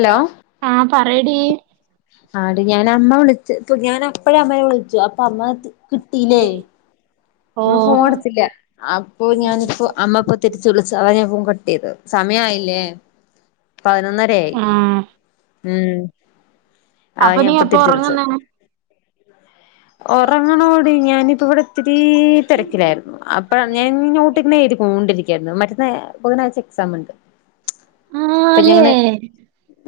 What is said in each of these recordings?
Hello ആഹ് പറയടി ആടി ഞാൻ അമ്മ വിളിച്ച് ഞാൻ അപ്പഴേ അമ്മയെ വിളിച്ചു അപ്പ അമ്മേ കിട്ടില്ലേ ഓ അമ്മ ഫോൺ എടുത്തില്ല അപ്പൊ ഞാനിപ്പോ അമ്മപ്പൊ തിരിച്ച് വിളിച്ചു അതാ ഞാൻ ഫോൺ കട്ട് ചെയ്തത്‌ സമയമായില്ലേ പതിനൊന്നരയായി ആഹ് ഉം ആഹ് അപ്പൊ ഞാൻ നീ ഇപ്പ എപ്പ തിരിച്ച് വിളിച്ചത് ഒറങ്ങുന്നേ ഉറങ്ങണോടി ഞാനിപ്പ ഇവിടെ ഇത്തി രി തിരക്കിലായിരുന്നു അപ്പഴാണ് ഞാൻ നോട്ട് ഇങ്ങനെ എഴുതി കൊണ്ടിരിക്ക യായിരുന്നു മറ്റന്ന ബുധനാഴ്ച എക്സാം ഉണ്ട് അപ്പൊ ആല്ലേ ഞാനിങ്ങനെ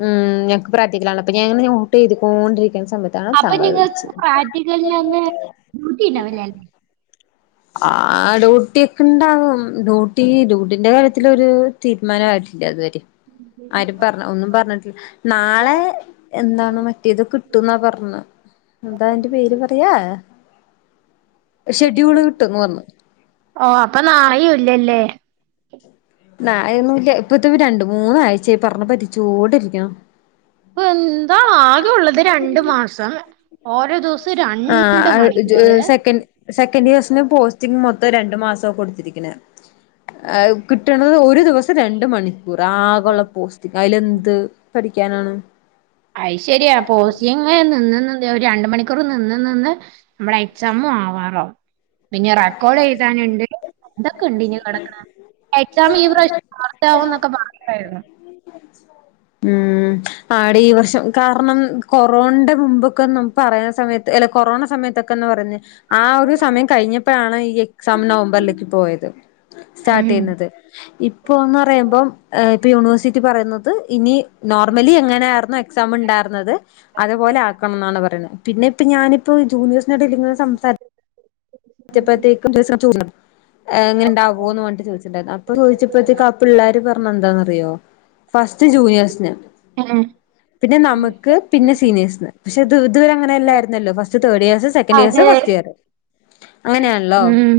ഉം ഞങ്ങൾക്ക് പ്രാക്ടിക്കലാണ് അപ്പൊ ഞാൻ ഇങ്ങനെ നോട്ട് എഴുതിക്കൊണ്ടിരിക്കുന്ന സമയത്ത് അപ്പൊ നിങ്ങൾക്ക് പ്രാക്റ്റിക്കലിൻ്റെ അന്ന് ഡ്യൂട്ടി ഉണ്ടാവില്ലേ ആഹ് ഡ്യൂട്ടി ഒക്കെ ഉണ്ടാവും ഡ്യൂട്ടി ഡ്യൂട്ടിന്റെ കാര്യ ത്തിലൊരു തീരുമാനം ആയിട്ടില്ല ഇതുവരെയും ആരും പറഞ്ഞ ഒന്നും പറഞ്ഞിട്ടില്ല നാളെ എന്താണ് മറ്റേത് കിട്ടും എന്നാ പറഞ്ഞത് എന്താ അതിന്റെ പേര് പറയാ ഷെഡ്യൂൾ [unintelligible] ഓ അപ്പനാഴി ഇല്ലല്ലേ. ന [unintelligible] ഇപ്പത്തെ രണ്ട് മൂന്നാഴ്ച പറഞ്ഞ് പറ്റിച്ചൂ ഒടി അടികണം. ഇപ്പ എന്താ ആകെള്ളത് രണ്ടു മാസം. ഓരോ ദിവസം ആ രണ്ട് മണിക്കൂർ സെക്കററ് സെക്കററ് ഇയസ് പോ മൊത്തം രണ്ടു മാസോ കൊടുത്തിരിക്കണ് ആ ഒരു ദിവസം രണ്ട് മണിക്കൂർ ആകോഉള്ള പോസ്റ്റ്‌ അതിലെന്ത് പഠിക്കാനാണ്. ഐ്ശരിയാ പോസിങ് നിന്ന് നിന്ന് രണ്ട് മണിക്കൂർ നിന്ന് നിന്ന്. നമ്മുളേ എക്സാമും ആവാറോവും. പിന്നെ റെക്കോർഡ് എയ്താനുണ്ട്. ഇതൊക്കെ ഉണ്ട് ഇനി കിടക്ക് ണ്. എക്സാം ഈ പ്രാവശ്യം മാർച്ചാവും. എന്നൊക്കെ പറഞ്ഞിണ്ടായിരുന്നു. ഉം ആടി കുറച്ചൊ കാരണം. കൊറോണന്റെ മുമ്പൊക്കെ ന പറയുൻ സമയത്ത് അല്ലെ കൊറോണ സമയത്തൊക്കെന്ന് പറഞ്ഞ്. ആ ഒരു സമയം കയ്ഞ്ഞ്. ഇപ്പഴാണ് ഈ എക്സാം നവംബറിലേക്ക് പോയത്. സ്റ്റാർട്ട് ഉം ചെയ്യുന്നത്. ഇപ്പോ എന്ന് പറയുമ്പോ ഇപ്പൊ യൂണിവേഴ്സിറ്റി പറയുന്നത്. ഇനി നോർമലി എങ്ങനെയായിരുന്നു. എ എക്സാം ഇണ്ടാർന്നത് അത്പോലെ ആക്കണംന്നാണ് പറിണെ. പിന്നെ ഇപ്പ ഞാനപ്പോ ജൂനിയേ്സ്നടയില് സംസാരി റ്റപ്പോഴത്തേക്കും [unintelligible] എങ്ങനെണ്ടാവോ എന്ന്ഞ്ഞിട്ട് ചോദിച്ചിണ്ടായിരുന്നു. പ്പ ചോദിച്ചപ്പോത്തേക്ക് അപ്പ പിള്ളോര് പറണ്. എന്താന്ന്റിയോ ഫസ്റ്റ് ജൂനിയേഴ്സിനൊ. ഉം പിന്നെ നമുക്ക് പിന്നെ സീനിയേഴ്സ്ന് പക്ഷെത് ഇതുവരെ അങ്ങനെ എല്ലയിരുല്ലോ. First third class second years അതെ ഫസ്റ്റ് ഇയർ അങ്ങനെയാണല്ലോ? ഉം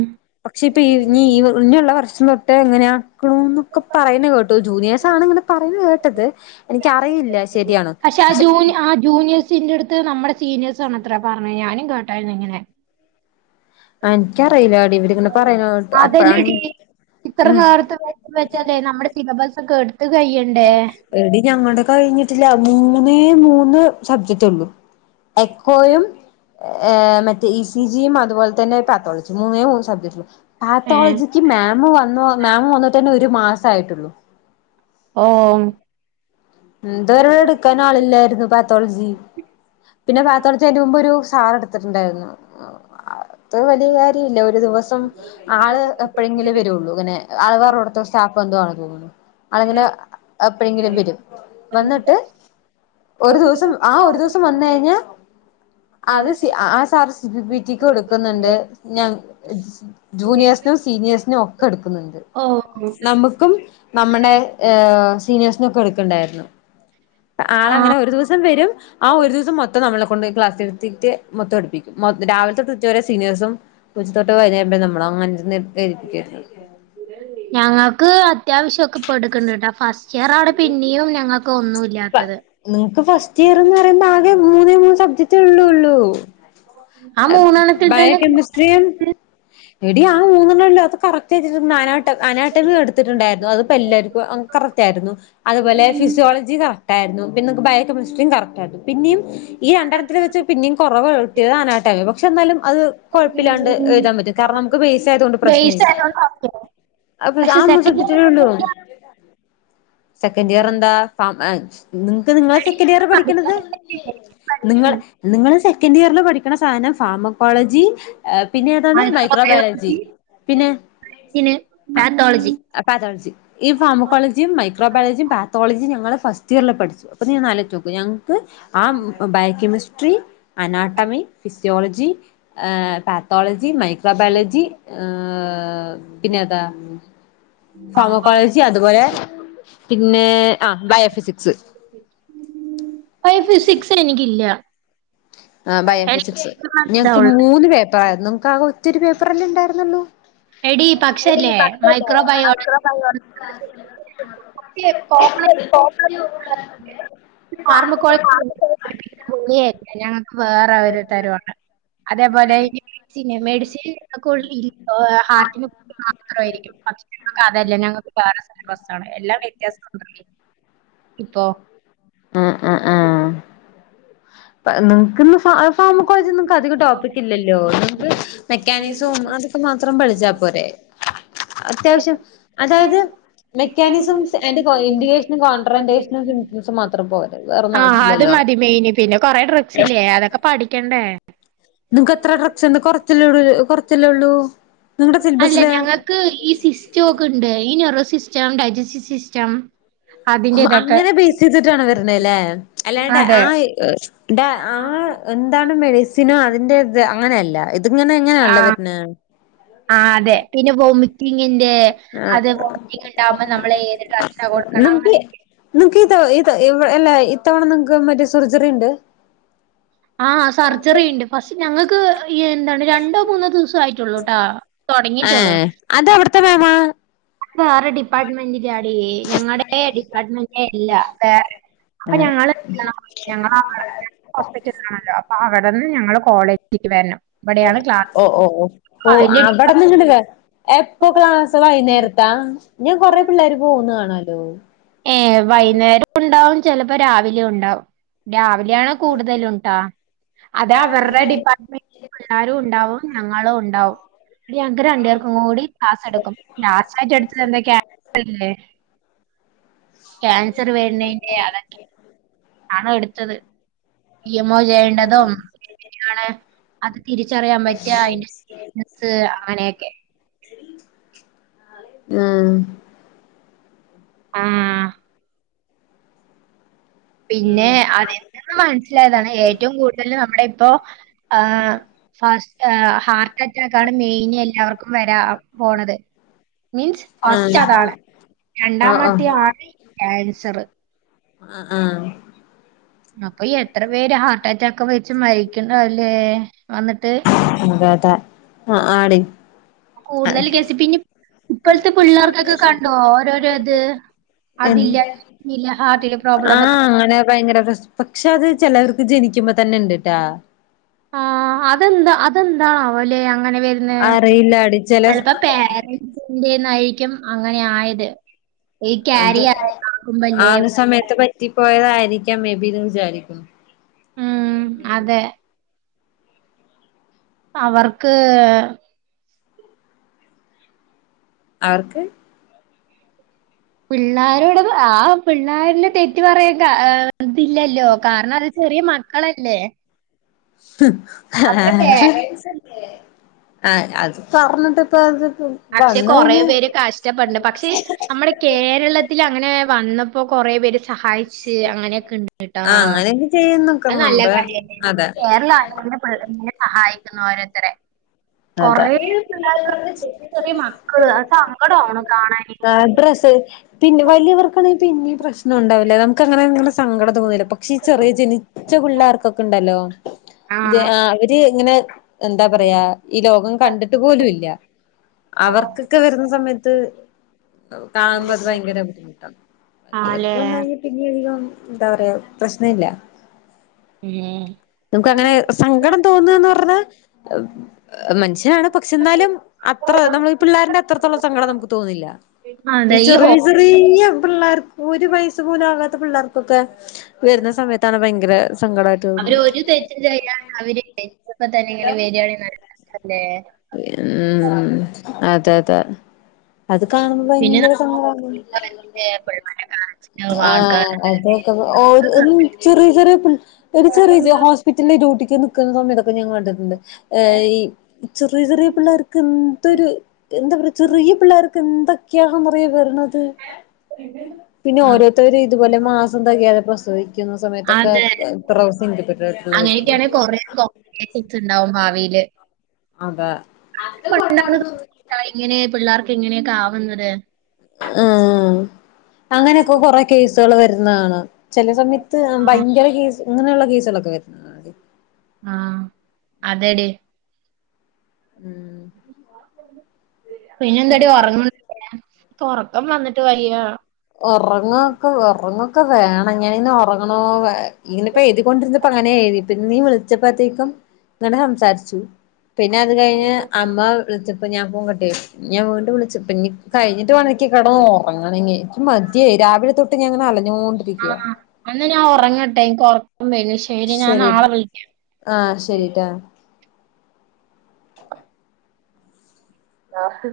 പക്ഷെ ഇപ്പൊ ഇ ഇഞ്ഞി ഇഞ്ഞിള്ള വർഷം തൊട്ട് എങ്ങനെയ [unintelligible] എന്നൊക്കെ പറയുന്നേ കേട്ടു ജൂനിയേഴ്സ് ആണ് ഇങ്ങനെ പറഞ്ഞു കേട്ടത് എനിക്കറിയില്ല. ശരിയാണോ പക്ഷെ ആ ജൂ ആ ജൂനിയേഴ്സിന്റെ അടുത്ത്. നമ്മുടെ സീനിയേഴ്സ് ആണത്രെ പറഞ്ഞത്. ഞാനും കേട്ടിരുന്നു ഇങ്ങനെ. ആ എനിക്കറിയില്ലടി ഇവരിങ്ങനെ പറയുന്നത് കേട്ടു. അപ്പഴാണ് അതല്ലടി ഉം ഇത്ര നേരത്തെ എക്സാം വെച്ചാൽ നമ്മുടെ സിലബസ് ഒക്കെ എടുത്തു കഴിയണ്ടെ? എടി ഞങ്ങളുടെ കഴിഞ്ഞിട്ടില്ല. മൂന്നേ, മൂന്ന്, സബ്ജററ് ഉള്ളു. എക്കോയും, ആ മറ്റേ. E C G. യും അതുപോലെ [unintelligible] ക്ക് ഏ മോമ് വന്നോ മോമ് വന്നിട്ട് തന്നെ ഒരു മാസം ആയിട്ടുള്ളു. ഓ ഇത് വരെ എടുക്കാൻ ആളില്ലായിരുന്നു. പാത്തോളജി. പിന്നെ പാത്തോളജി അതിന്റെ മുമ്പ് ഒരു സാർ എടുത്തിട്ടുണ്ടായിരുന്നു. അത് ഒരു വലിയ കാര്യം അല്ല ഒരു ദിവസം ആള് എപ്പോഴെങ്കിലും വരുള്ളൂ. അങ്ങനെ ആൾ കുറവുള്ളോടത്ത്. ചാപ്പ എന്ന്തോണ് തോന്നുന്നു അണങ്ങനെ എപ്പോഴെങ്കിലും വരും. വന്ന്ട്ട് ഒരു ദിവസം ആ ഒരു ദിവസം വന്നയ്ഞ്ഞാ [unintelligible] ജൂനിയേഴ്സിനും, സീനിയേഴ്സിനും, ഒക്കെ എടുക്കുന്നുണ്ട്. ഓ നമുക്കും നമ്മുടെ ഏ സീനിയേർസ്ന് ണ്ടയിരുനു ആ ആൾങ്ങനെ ഒരു ദിവസം വരും. ആ ഒരു ദിവസം മൊത്തം നമ്മളെ കൊണ്ട് ക്ലാ ത്തിട്ട് മൊത്തം എടുപ്പിക്കും മൊ രാവിലതൊട്ട് ഉച്ച വരെ സീനിയേഴ്സും [unintelligible] ഞങ്ങക്ക് അത്യാവശ്യൊക്കെ പ്പൊടുക്ക്ണ്ട് ട്ടോ. ഫസ്റ്റ്ഇയറാ ഔടെ പിന്നിയും ഞങ്ങ ക്കൊ ഒന്നുല്ല്യാത്തത് നിങ്ങക്ക് ഫസ്റ്റ് ഇയർന്ന് പറയുമ്പോ ആകെ മൂന്നേ മൂന്ന് സബ്ജക്ട്ള്ളുള്ളൂ ആ അത് മൂന്നെണ്ണത്തിൽ ബയോ തന്നെ കെമിസ്ട്രിയും എടി ആ മൂന്നെണ്ണല്ലേ അത് കറക്റ്റ് എഴ്തിട്ടുണ്ട്. അനാട്ട അനാട്ടമി എട്ത്തിട്ട്ണ്ടായിരുന്നു. അത് പ്പെല്ലാര്ക്കും അ കറക്റ്റായിരുന്നു. അതുപോലെ ഫിസിയോളജി കറക് ട്ടായിരുന്നു. പിന്നെൻക്ക് ബയോ കെമിസ്ട്രിയും കറക്റ്റായിരുന്നു. പിന്യും ഈ രണ്ടണത്തില് വെച്ച് പിന്യും കൊറവ് കിട്ടിയത് അനാ [unintelligible] പക്ഷേ എന്നാലും അത് കുഴപ്പില്ലാണ്ട് എഴുതാൻ പറ്റും കാരണം നമ്മക്ക് ബേസ് ആയതൊണ്ട് ബേസ് പ്രശ്നമില്ല ആയതോണ്ട് ഓക്കെ ആ പക്ഷെ ഒരു സെക്കൻഡ് ഇയർ സബ്ജക്റ്റ് തന്നെ ഉള്ളൂ സെക്കൻഡ് ഇയർ എന്താ ഫാ നിങ്ങക്ക് നിങ്ങള സെക്കൻഡ് ഇയർ പഠിക്കണത് നിങ്ങൾ പഠിക്കാനൊക്കെ നിങ്ങൾ സെക്കൻഡ് ഇയറിൽ പഠിക്കണ സാധനം ഫാർമക്കോളജി ആഹ് പിന്നെ ഏതാണ് മൈക്രോബയോളജി പിന്നെ ഇതിന് പാത്തോളജി ആ പതോളജി ഈ ഫാമക്കോളജിയും മൈക്രോബയോജിയും പാത്തോളജിയും ഞങ്ങള് ഫസ്റ്റ് ഇയറിൽ പഠിച്ചു അപ്പൊ നീ ഒന്ന് അലോജിച്ചോക്ക് ഞങ്ങക്ക് ആ biochemistry anatomy physiology pathology microbiology ആ പിന്നെ ഏതാ ഫാർമകോളജി അതുപോലെ പിന്നെ ആ ബയോഫിസിക്സ് ബയോ ഫിസിക്സ് എനിക്കില്ല ആ ബയോഫിസിക്സ് എനിക്ക് ഞങ്ങക്ക് മനസ്സിലാവുള്ളു മൂന്ന് പേപ്പറായിരുന്നു നിങ്ങക്ക് ആകെ ഒറ്റൊരു പേപ്പറല്ലേ ഉണ്ടായിരുന്നോളൂ എടി എടി പക്ഷല്ലേ മൈക്രോ ബയോളജി [unintelligible] [inaudible] ഫാർമക്കോളജി പൊളിയായിരുന്നു [unintelligible] ഞങ്ങൾക്ക് വേറെ [unintelligible] അതേപോലെ [unintelligible] മെഡിസിൻ [unintelligible] പാർട്ടിന്ന് മാത്രമായിരിക്കും [unintelligible] ഞങ്ങക്ക് അതല്ല ഞങ്ങക്ക് വേറെ സിലബസാണ് എല്ലാം വ്യത്യാസണ്ട് ഇപ്പോ ആഹ് ആഹ് ആഹ് നിങ്ങക്കിന്ന് ഫാർമകോളേജിയൊന്നും നിങ്ങക്ക് അധികം ടോപ്പിക് ഇല്ലല്ലോ നമുക്ക് മെക്കാനിസവും അതൊക്കെ മാത്രം പഠിച്ചാ പോര അത്യാവശ്യം അതായത് മെക്കാനിസം അയിന്റെ ഇൻഡിക്കേഷനും കോൺട്രൻറേഷനും സിംറ്റമ്സും മാത്രം പോരെ വേറൊന്നും ആഹ് അത് ആവശ്യല്ലല്ലോ മതി മെയിന് പിന്നെ കൊറെ ഡ്രഗസ് ഇല്ലേ അതൊക്കെ പഠിക്കണ്ടേ നിങ്ങൾക്ക് എത്ര ഡ്രഗ്സ് ഇണ്ട് കൊറച്ചല്ലേ കൊറച്ചല്ലേ ഉള്ളൂ നിങ്ങളടെ അല്ല സിലബസിൽ ഈന്യൂറോ സിസ്റ്റം, ഡൈജെസ്റ്റവ് സിസ്റ്റം അതിന്റെ ഇതൊക്കെ അങ്ങനെ ബേസ് ചെയ്തിട്ടാണ് വരണ അല്ലേ അല്ലാണ്ട് അതെ ആ ഡാ. ആ എന്താണ് മെഡിസിനോ അതിന്റെ ഇത് അങ്ങനെയല്ല ഇതിങ്ങനെ എങ്ങനെയല്ല. വരുന്ന. ആ അതെ പിന്നെ വോമിറ്റിങ്ങിന്റെ ആ അത് വോമിറ്റിംഗ ഉണ്ടാവുമ്പോ നമ്മള് ഏത് ഡ്ര [unintelligible] നിമക്ക് നിങ്ങക്ക് ഇത ഇത അല്ലേ ഇത്തവണ നിങ്ങക്ക് മറ്റേ സർജറി ഉണ്ട്. ആഹ. സർജറി ഉണ്ട്. ഫസ്റ്റ് ഞങ്ങൾക്ക് ഈ എന്താണ് തുടങ്ങിട്ടുള്ളു ഏഹ് അത് അവിടുത്തെ [unintelligible] വേറെ ഡിപ്പാർട്ട്മെന്റിന്റൊടി ഞങ്ങളടെ ഡിപ്പാർട്ട്മെന്റ അല്ല. വെറ, അപ്പൊ [unintelligible] ഹോസ്പിറ്റലിലാണല്ലോ. അപ്പൊ അവിടെന്ന് ഞങ്ങള കോളേജിലക്ക് വരണം. ഇവിടെയാണ് ക്ലാസ് ഓ ഓ ഓ ഓ അതിന്റെ അവിടന്നിങ്ങട് വേ എപ്പൊ ക്ലാസ് വൈകുന്നേരത്താ ഞാൻ കൊറെ പിള്ളേർ പോന്ന കാണല്ലോ. ഏ വൈകുന്നേരം ഉണ്ടാവും ചിലപ്പോ രാവിലെ ഉണ്ടാവും രാവിലെയ ആണ് കൂടുതല ണ്ട അതാ അവരുടെ ഡിപ്പാർട്ട്മെന്റ് പിള്ളാരും ഉണ്ടാവും ഞങ്ങളും ഉണ്ടാവും. ടി, ഞങ്ങക്ക് രണ്ട് പേർക്കും കൂടി ക്ലാസ് എടുക്കും ക്ലാസ് ആയിട്ട് എടുത [unintelligible] ക്യാൻസർ വേരുന്നതിന്റെ അതെ ക്കെ ആണോ എടുത്തത് ഇ എംഒ ചെയ്യേണ്ടതും [unintelligible] അത് തിരിച്ചറിയാൻ പറ്റിയ അതിന്റെ [unintelligible] സ് അങ്ങനെയൊക്കെ. ഉമ്മ് ഉമ്മ് പിന്നെ അതെന്തെന്ന് മനസ്സിലായതാണ് ഏറ്റവും കൂടുതൽ നമ്മുടെ ഇപ്പോ ആ ഫസ്റ്റ് ഹാർട്ട് അറ്റാക്ക് ആണ് മെയിന് എല്ലാവർക്കും വരാ പോണത്. മീൻസ് ആഹ് ഉം ഫസ്റ്റ് ആഹ് അതാണ് ആഹ് രണ്ടാമത്തെ ആണ്ക്യാൻസർ. ആഹ അപ്പൊ എത്ര പേര് ഹാർട്ടറ്റാക്ക് വെച്ച് മരിക്കുന്നു അല്ലേ എന്നിട്ട് അതെ അതെ ആഹ ആടി ആ കൂടുതൽ കേസ് പിന്നിം ഇപ്പോൾ ത്തെ പിള്ളേർക്കൊക്കെ കണ്ടോ ഓരോരോത് അതില്ല ഇതില്ല ഹാർട്ടില് ആ പ്രോബ്ലംന്നൊക്കെ അങ്ങനെ ഭയങ്കര [unintelligible] പക്ഷെ അത് ചിലവർക്ക് ജനിക്കുമ്പോ തന്നെ ണ്ട്ട്ടാ ആ അതെന്താ അതെന്തവോല്ലെ അങ്ങനെ വരുന്ന അറിയില്ലാടി ചില ചിലപ്പോ [unintelligible] ന്റെന്നായിരിക്കും അങ്ങനെ ആയത് ഈ ക്യാരി ആക്കുമ്പല്ലേ ആരു സമയത്ത് പറ്റിപ്പോയതായിരിക്കാം മേബിന്ന് വിചാരിക്കുന്നു ഉം അതെ അവർക്ക് ആർക്ക് പിള്ളാരോടത് ആ പിള്ളേരിൽ തെറ്റ് [unintelligible] പറയാണ്ട തി ല്ലല്ലോ കാരണം അത് ചെറിയ മക്കളല്ലേ ഹ്മ്മ് അവർക്ക് ആഹഹ ആ അത് തുറന്നിട്ട ഇപ്പ [unintelligible] പക്ഷെ കൊറെ പേര് കഴിഞ്ഞ കഷ്ടപ്പെട്ണ്ട് പക്ഷെ നമ്മുടെ കേരളത്തിൽ അങ്ങനെ വന്നപ്പോ കൊറേ പേര് സഹായിച്ച ശരി അങ്ങനെയക്കണ്ട് ട്ട ആഹ് അങ്ങനെയൊക്കെ അത് നല്ല ചെയ്യുന്നൊക്കുന്നുണ്ട് കാര്യല്ലേ അതെ കേര ളം [unintelligible] ഇങ്ങനെ സഹായിക്കുന്നൊരാത്രെ കൊറേ സഹായിക്കുന്നു ണ്ട് ചെറിയ മക്കള് അത് സങ്കടണ് കാണാനയിട്ട് [unintelligible] വലിയവർക്കാണെങ്കി പിന്നിം പ്രശ്നം ഉണ്ടാവില്ലേ നമുക്ക്ങ്ങനെങ്ങനെ സങ്കടം തോന്നില്ല പക്ഷെ ഈ ചെറിയ ജനിച്ച പിള്ളേർക്കൊക്കെണ്ടല്ലോ ആ [unintelligible] [unintelligible] ഇങ്ങനെ എന്താ പറയാ ഈ ലോകം കണ്ടിട്ട് പോലുംല്ല അവർക്കൊക്കെ വരുന്ന സമയത്ത് കാണുമ്പോ അത് ഭയങ്കര ബുദ്ധിമുട്ടാണ് ആലേ വല്യവർകൊന്നയ്ൻ പിന്നധികം ന്താ പറയാ പ്രശ്നല്ല ഉം നമുക്ക് അങ്ങനെ സങ്കടം തോന്നുന്നന്ന് പറഞാ മനുഷ്യനാണ് പക്ഷെ ഇന്നാലും അത്ര നമ്മള് പിള്ളേര്ന്റെ അത്രത്തോളം സങ്കടം നമുക്ക് തോന്നില്ല അ അതെ ഈ ഹോ ചെറിയ പിള്ളേർക്ക് ഒരു വയസ് പോലും ആകാത്ത പിള്ളേർക്കൊക്കെ വരുന്ന സമയത്താണ് ഭയങ്കര സങ്കടയിട്ട് തോന്നിയത് അവര്പ്പ തന്നെ ഇങ്ങനെ വരിയാണി നല്ലദല്ലേ ഉം അതെ അതെ അത് കാണുമ്പോ പിന്നെ ഭയങ്കരം സങ്കടാണ് പിള്ളേരെ കാണിച്ചിട്ടുണ്ടാവും ആ ആൾക്കാരെ അതെത ഒര് മ് ചെറിയ ചെറിയ പിള്ളേ ചെറിയ ചെറിയ ഹോസ്പി ഹോസ്പിറ്റൽ ഡ്യൂട്ടിക്ക് നിൽക്കുന്നസമയതൊക്കെ ഞൻ കണ്ടിട്ടണ്ട് ഈ ചെറിയ ചെറിയ പിള്ളേർക്ക് എന്തൊരു എന്താ പറ ചെറിയ പിള്ളേർക്ക് എന്തൊക്കെയാന്നറിയോ വര്ണത് പിന്നെ ഓരോര്ത്തര് ഇതുപോലെ മാസം തകയാതെ പ്രസവദിക്കുന്ന സമയത്തൊക്കെ അതെ [unintelligible] അങ്ങനെയൊക്കെയാണെങ്കിൽ കുറെ കോമ്പറ്റീഷൻസ് ഉണ്ടാവും ഭാവിയില് അതാ എന്താണ് അത്കൊണ്ടാണെന്ന് താ ഇങ്ങനെ പിള്ളേർക്ക് ഇങ്ങനെയൊക്കെ ആവുന്നത് എഹ് അങ്ങനെയൊക്കെ കൊറ കേസള് വരുന്നണാം ചില സമയത്ത് ഭയങ്കര കേസ് ഇങ്ങനള്ള കേസുകളൊക്കെ വരുന്നെ ആഹ് അതെടി ഉം പിന്നെ എന്താടി ഓർങ്ങണന്നുല്ലേ ഇനിക്ക് ഉറക്കം വന്നിട്ട് വയ്യ ഒറങ്ങാ ഉറങ്ങൊക്കെ വേണം ഞാൻ ഇന്ന് ഒർ ങ്ങ്നേ ഇനിപ്പോയ് എയ്തി കൊണ്ട്ഇരിന്നപ്പം ഇങ്ങനെ എയ്തി വിളിച്ചപ്പത്തേയ്ക്കും ഇങ്ങനെ സംസാരിച്ചു പിന്നെ അത് കഴിഞ്ഞ് അമ്മ വിളിച്ചപ്പ ഞാൻ ഫോൺ കട്ട് ചെയ്തു ഞാൻ വീണ്ടും വിളിച്ചപ്പോ കഴിഞ്ഞിട്ട് വേണം ക്ക് കടന്നന്ന് ഉറങ്ങണെ ഇഞ് മതിയായി രാവിലെ തൊട്ട് ഞങ്ങനെ ആ അലഞ്ഞുകോണ്ടിരിക്കയ എന്നാ ഞാൻ ഉറങ്ങട്ടെ എനിക്ക് ഉറക്കം വരുന്നു ശരി ഞാൻ നാളെ വിളിക്കാം. ആഹ് ക്ക ആ